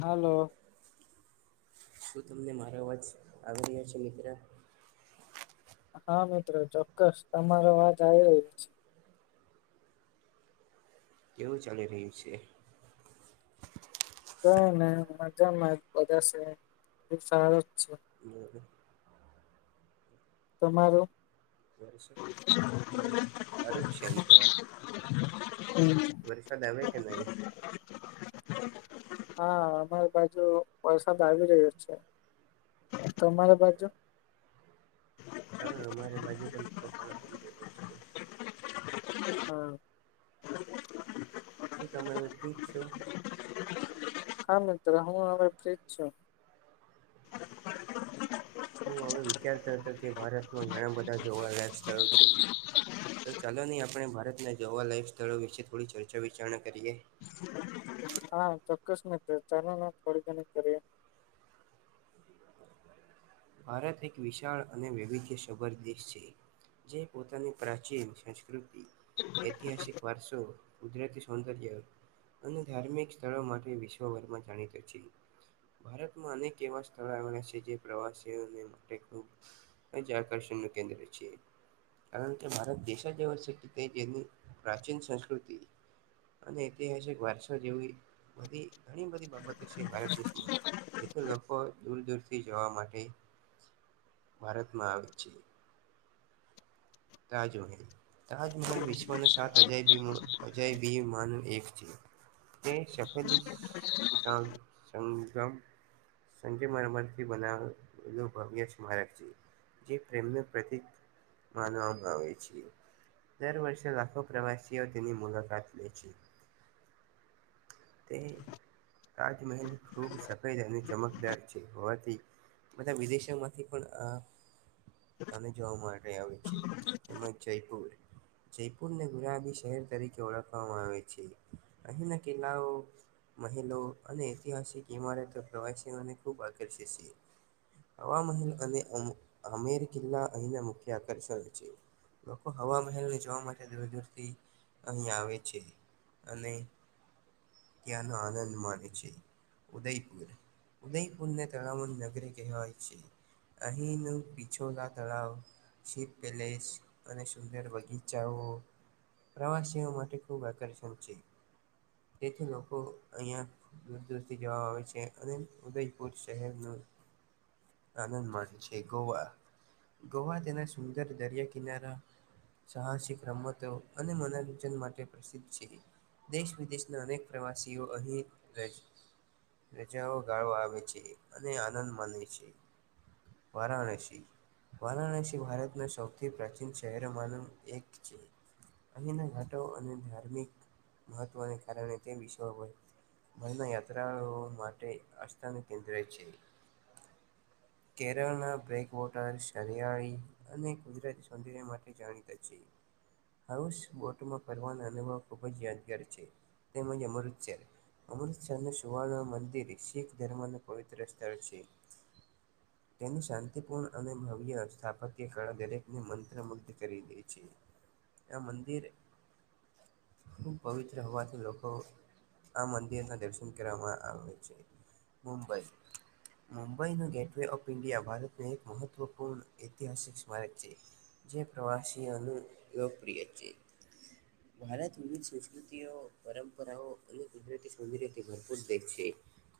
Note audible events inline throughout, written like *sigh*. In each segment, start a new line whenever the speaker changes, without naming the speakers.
Hello.
શું તમને મારા અવાજ આવી રહ્યા છે મિત્ર
હા મિત્રો ચોક્કસ તમારો વાત આવી રહ્યો છે.
કેવું ચાલી રહ્યું છે.
તોને મજામાં બધા સે ખૂબ સારો જ છે.
બરાબર.
તમારું
વરસાદ સારું જ છે એમ ત્યાં વરસાદ આવે કે નહી.
હા અમારી બાજુ વરસાદ આવી રહ્યો છે. તમારા બાજુ
હા અમારે બાજુ પણ થોડો ઘણો આવી રહ્યો છે.
હા.
શું તમે વિપરીત છો?
હા મિત્ર, હું હવે ફ્રીજ છું.
હું હવે વિચારતો હતો કે, ભારતમાં ઘણા બધા જોવા લાયક સ્થળો છે. તો ચાલો ની, આપણે ભારતના જોવા લાઈફ સ્થળો વિશે થોડી ચર્ચા વિચારણા કરીએ.
હા ચોક્કસ મિત્ર, ચાલોને થોડી ઘણી કરીએ.
ભારત એક વિશાળ અને વૈવિધ્ય સભર દેશ છે. જે પોતાની પ્રાચીન, સંસ્કૃતિ, ઐતિહાસિક. વારસો, કુદરતી સૌંદર્ય. અને ધાર્મિક સ્થળો માટે વિશ્વભરમાં જાણીતો છે. ભારતમાં અનેક એવા સ્થળો આવેના છે, જે પ્રવાસ સીઓ ને માટે ખુબ જ આકર્ષણ નું કેન્દ્ર છે. કારણ કે ભારત દેશજ એવો છે, કે તે તેની પ્રાચીન સંસ્કૃતિ અને ઐતિહાસિક વારસો જેવી, બધી ઘણી બધી બાબતો છે ભારત દેશમાં, જેથી લોકો દૂર દૂરથી જવા માટે ભારતમાં આવે છે. રાહ જોહે. તાજમહેલ વિશ્વનો સાત અજાયબીનું, અજાયબી માંનુ એક છે. હલી સામ સંંગ્રમ સંજે મર્મરથી બનાવેલું ભવ્ય સ્મારક છે, જે પ્રેમનું પ્રતિક માનવામાં આવે છે, દર વર્ષે લાખો પ્રવાસીઓ તેની મુલાકાત લે છે. તે, તાજમહેલ ખૂબ સફેદ અને ચમકદાર છે, હોવાથી બધા વિદેશોમાંથી પણ અ આને જોવા માટે આવે છે, તેમજ જયપુર જયપુરને ગુલાબી શહેર તરીકે ઓળખવામાં આવે છે, અહીંના કિલ્લાઓ મહેલો અને ઐતિહાસિક ઇમારતો પ્રવાસીઓને ખૂબ આકર્ષે છે. હવામહેલ અને અમ આમેર કિલ્લા અહીંના મુખ્ય આકર્ષણ છે. લોકો હવા મહેલને જોવા માટે દૂર દૂરથી અહીં આવે છે, અને ત્યાં નો આનંદ માની છેે. ઉદયપુર, ઉદયપુરને તળાવોની નગરી કહેવાય છે. અહીંનું પિછોલા તળાવ ચીપ પેલેસ અને સુંદર બગીચાઓ. પ્રવાસીઓ માટે ખૂબ આકર્ષણ છે. તેથી લોકો અહિયાં દૂર દૂરથી જોવા આવે છે, અને ઉદયપુર શહેર નુ આનંદ માણે છે, ગોવા, ગોવા તેના સુંદર દરિયા કિનારા સાહસિક રમતો અને મનોરંજન માટે પ્રસિદ્ધ છે, દેશ વિદેશ અનેક પ્રવાસીઓ અહીં રે છે. રજાઓ ગાળવા આવે છે, અને આનંદ માને છે. વરાણસી વારાણસી, ભારતના સૌથી પ્રાચીન શહેરો માંનુ એક છે. અહીંના ઘાટો અને ધાર્મિક મહત્વને કારણે તે વિશ્વભર મરમાં યાત્રાઓ માટે આસ્થાનું કેન્દ્ર છે.
*inaudible*
કેરળ ના બ્રેકવોટર શરિયાળી અને કુદરત સૌંદર્ય માટે જાણીતા છે. હાઉસ બોટમાં ફરનો અનુભવ ખુબ જ યાદગાર છે, તેમજ અમૃતસર અમૃતસરનું સુવર્ણ મંદિર શીખ ધર્મનું પવિત્ર સ્થળ છે.
*inaudible*
તેની શાંતિપૂર્ણ અને ભવ્ય સ્થાપત્ય કળા દરેકને મંત્રમુગ્ધ કરી દે છે. આ મંદિર ખૂબ પવિત્ર હોવાથી લોકો તો આ મંદિરના દર્શન કરવામાં આવે છે મુંબઈ મુંબઈનું ગેટવે ઓફ ઈન્ડિયા ભારતનું એક મહત્વપૂર્ણ ઐતિહાસિક સ્મારક છે. જે પ્રવાસીઓનું એક લોકપ્રિય છે. ભારત વિવિધ સંસ્કૃતિઓ પરંપરાઓ અને કુદરતી સૌંદર્યથી ભરપૂર દેખ છે.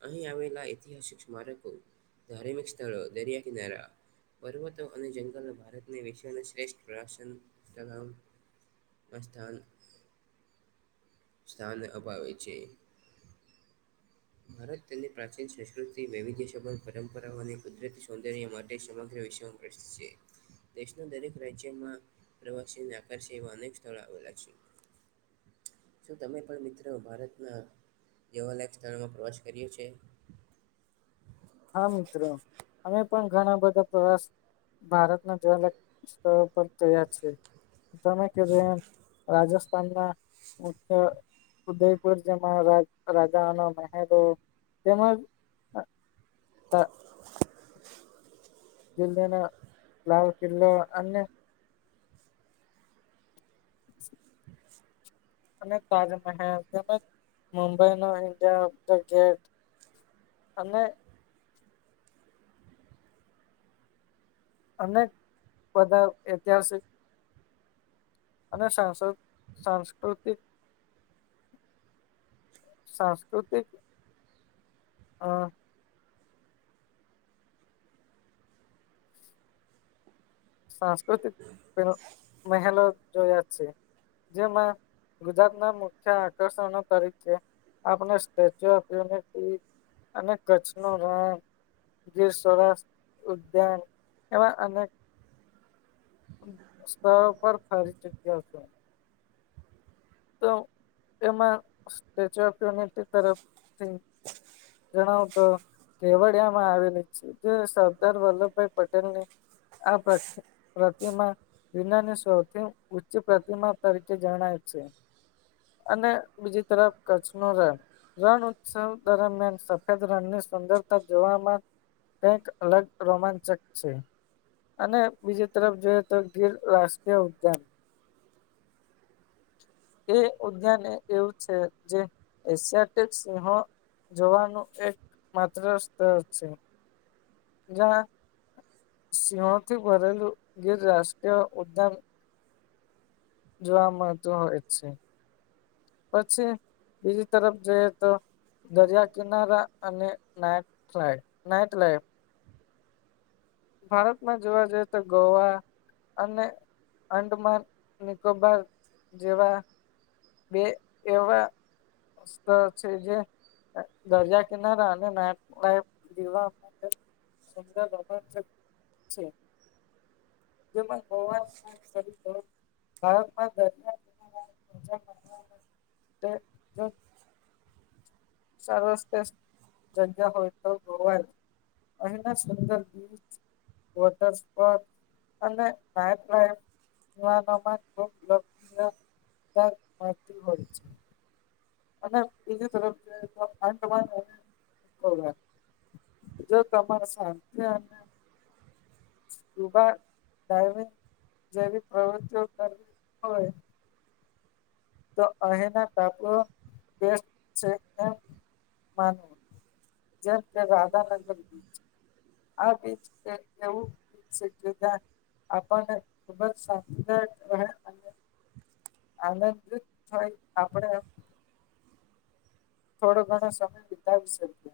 અહીં આવેલા ઐતિહાસિક સ્મારકો ધાર્મિક સ્થળો દરિયા કિનારા પર્વતો અને જંગલો ભારતને વિશ્વના શ્રેષ્ઠ પ્રશન તળમ અસ્થાન સ્થાન અપાવે છે. ભારત તેમની પ્રાચીન સંસ્કૃતિ વૈવિધ્ય સબંધ પરંપરાઓ અને કુદરતી સૌંદર્ય માટે સમગ્ર વિશ્વમાં *unintelligible* છે. દેશના દરેક રાજ્યમાં પ્રવાસીને આકરશૅર છે એવા અનેક સ્થળો આવેલા છે. શું તમે પણ મિત્રો ભારતના દેવાલાયક સ્થળોમાં પ્રવાસ કર્યો છે?
હા મિત્રો અમે પણ ઘણા બધા પ્રવાસ ભારતના જોવાલાયક સ્થળો પણ જોયાં છે. તમે રાજસ્થાન ના મુખ્ય ઉદયપુર જેમાં રાજાનો મહેલો તેમજ *unintelligible* *unintelligible* લાલ કિલ્લો અને *inaudible* અને *unintelligible* મુંબઈ ન ઇન્ડિયા ગેટ અનેક અનેક બધા ઐતિહાસિક અને સાંસ્કૃતિક સાંસ્કૃતિક અ સાંસ્કૃતિક મહેલો જોયા છે. જેમાં ગુજરાતના મુખ્ય આકર્ષણ તરીકે આપણે સ્ટેચ્યુ ઓફ યુનિટી અને કચ્છ નો રણ જે સ્વરાષ્ર, ઉદ્યાન એવા અનેક સ્થળ પર ફરી ચુક્યા છે. તો એમાં સ્ટેચ્યુ ઓફ યુનિટી તરફથી જણાવ તો કેવડિયામાં આવેલી છે, જે સરદાર વલ્લભભાઈ પટેલ ની આ પ્ર પ્રતિમા વિનાની સૌથી ઉચ્ચ પ્રતિમા તરીકે જણાય છે. અને બીજી તરફ કચ્છ નો રણ રણ ઉત્સવ દરમિયાન સફેદ રણ ની સુંદરતા જોવામાં કંઈક અલગ રોમાંચક છે. અને બીજી તરફ જોઈએ તો ગીર રાષ્ટ્રીય ઉદ્યાન એ ઉદ્યાન એ એવું છે જે એશિયાિક સિંહો જોવાનું એક માત્ર સ્થળ છે. જ્યાં સિહોથી ભરેલું ગીર રાષ્ટ્રીય ઉદ્યાન જોવા મળતું હોય છે પછી બીજી તરફ જોઈએ તો દરિયા કિનારા અને નાટ *inaudible* નાઈટ લાઈફ. ભારતમાં જોવા જઈએ તો ગોવા અને અંદમાન નિકોબાર જેવા બે એવા સ્થળ છે જે દરિયા કિનારા અને *inaudible* દીવા માટે *inaudible* છે. *inaudible* ભારતમાં *inaudible* *unintelligible* જગ્યા હોય તો ગોવા અહીના સુંદર બીચ *inaudible* અને *inaudible* *inaudible* અને બીજી તરફ *unintelligible* જો તમારે *inaudible* સ્કુબા ડાઇવિંગ જેવી પ્રવૃતિઓ કરવી હોય તો અહીંના ટપુઓ બેસ્ટ છે એમ માનવું જેમ કે *unintelligible* આ બીચ એક એવુ છે કે ત્યાં આપણને ખુબ જ *inaudible* અને
*inaudible*
આનંદીત થય આપડે થોડો ઘણો સમય વીતાવી શકીએ.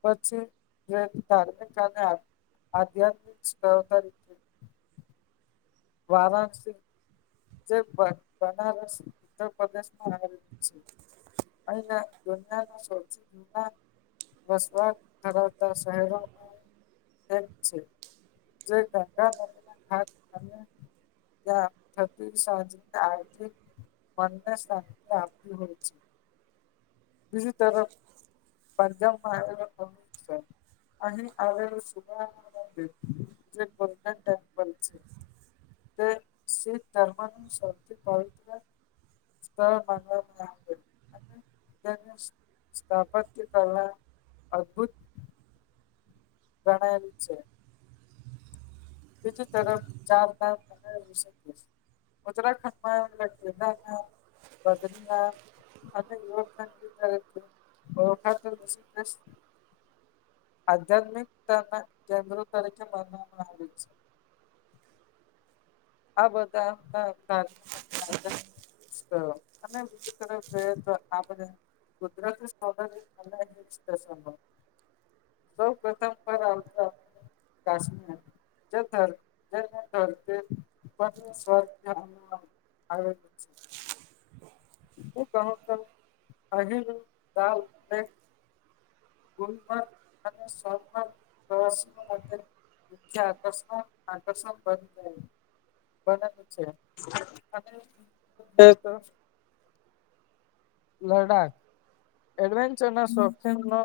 પછી જેમ ધાર્મિક અને આધ્યાત્મિક સ્થળ તરીકે વારાણસી જે બનારસ ઉત્તર પ્રદેશમાં આવેલ છે. અહીંના દુનિયાના સૌથી *inaudible* વસવાટ ધરાવતા શહેરો *unintelligible* જે ગંગા નદીના *unintelligible* *unintelligible* હોય છે. બીજી તરફ *inaudible* અહી આવેલું *inaudible* જે ગોલ્ડન ટેમ્પલ છે. તે શી ધર્મ નું સૌથી પવિત્ર સ્થળ માનવામાં આવે સ્થાપત્ય કલા અદભુત પ્રણલ છે. બીજી તરફ ચારધામ ઋષિકેશ *unintelligible* બદ્રીનાથ અને *unintelligible* આધ્યાત્મિકતાને કેન્દ્ર તરીકે માનવામાં આવે છે આ બધા *unintelligible* તો અને બીજી તરફ જોઈએ *unintelligible* *unintelligible* સૌ પ્ર *unintelligible* ભગવાન નું સ્થળ કહેવામાં આવેલું છે. *unintelligible* *unintelligible* પ્રવાસીઓ માટે આકર્ષ આકર્ષણ બની જાય છે. *unintelligible* લદાખ એડવેન્ચર ના શોખિનનો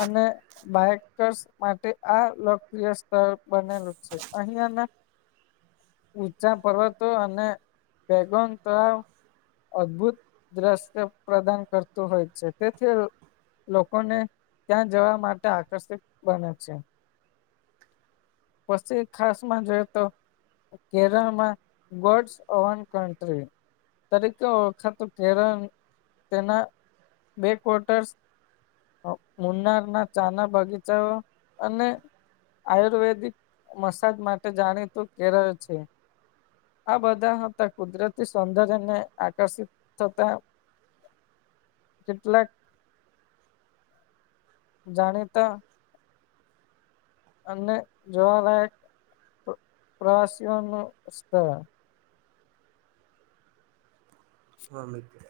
અને બાઇકસ માટે આ લોકપ્રિય સ્થળ બનેલું છે અહીંયાં ના *inaudible* ઊંચા પર્વતો અને પેગન તળાવ અદભુત દ્રશ્ય પ્રદાન કરતું હોય છે તેથી લોકોને ત્યાં જવા માટે આકર્ષિત બને છે. પછી ખાસ માં જોએ તો કેરલ માં ગોડ્સ અવન કન્ટ્રી તરીકે ઓળખાતું કેરલ તેના બે ક્વાર્ટર્સ મુન્નાર ના ચાના બગીચાઓ અને આયુર્વેદિક મસાજ માટે જાણીતું કેરલ છે. આ બધા હતા કુદરતી સૌંદર્યને આકર્ષિત થતા કેટલાક જાણીતા અને જોવાલાક પ્રવાસીઓનો સ્થળ
હા મિત્ર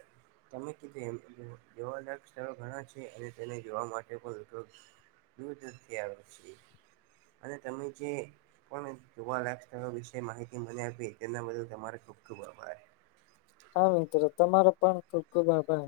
તમે કીધું એમ જોવાલાયક સ્થળો ઘણા છે અને તેને જોવા માટે પણ ઉપયોગ દૂર દૂર થી આવે છે અને તમે જે પણ જોવા લાયક સ્થળો વિશે માહિતી મને આપીએ તેના બદલ તમારે ખૂબ ખૂબ આભાર.
હા મિત્રો તમારો પણ ખુબ ખુબ આભાર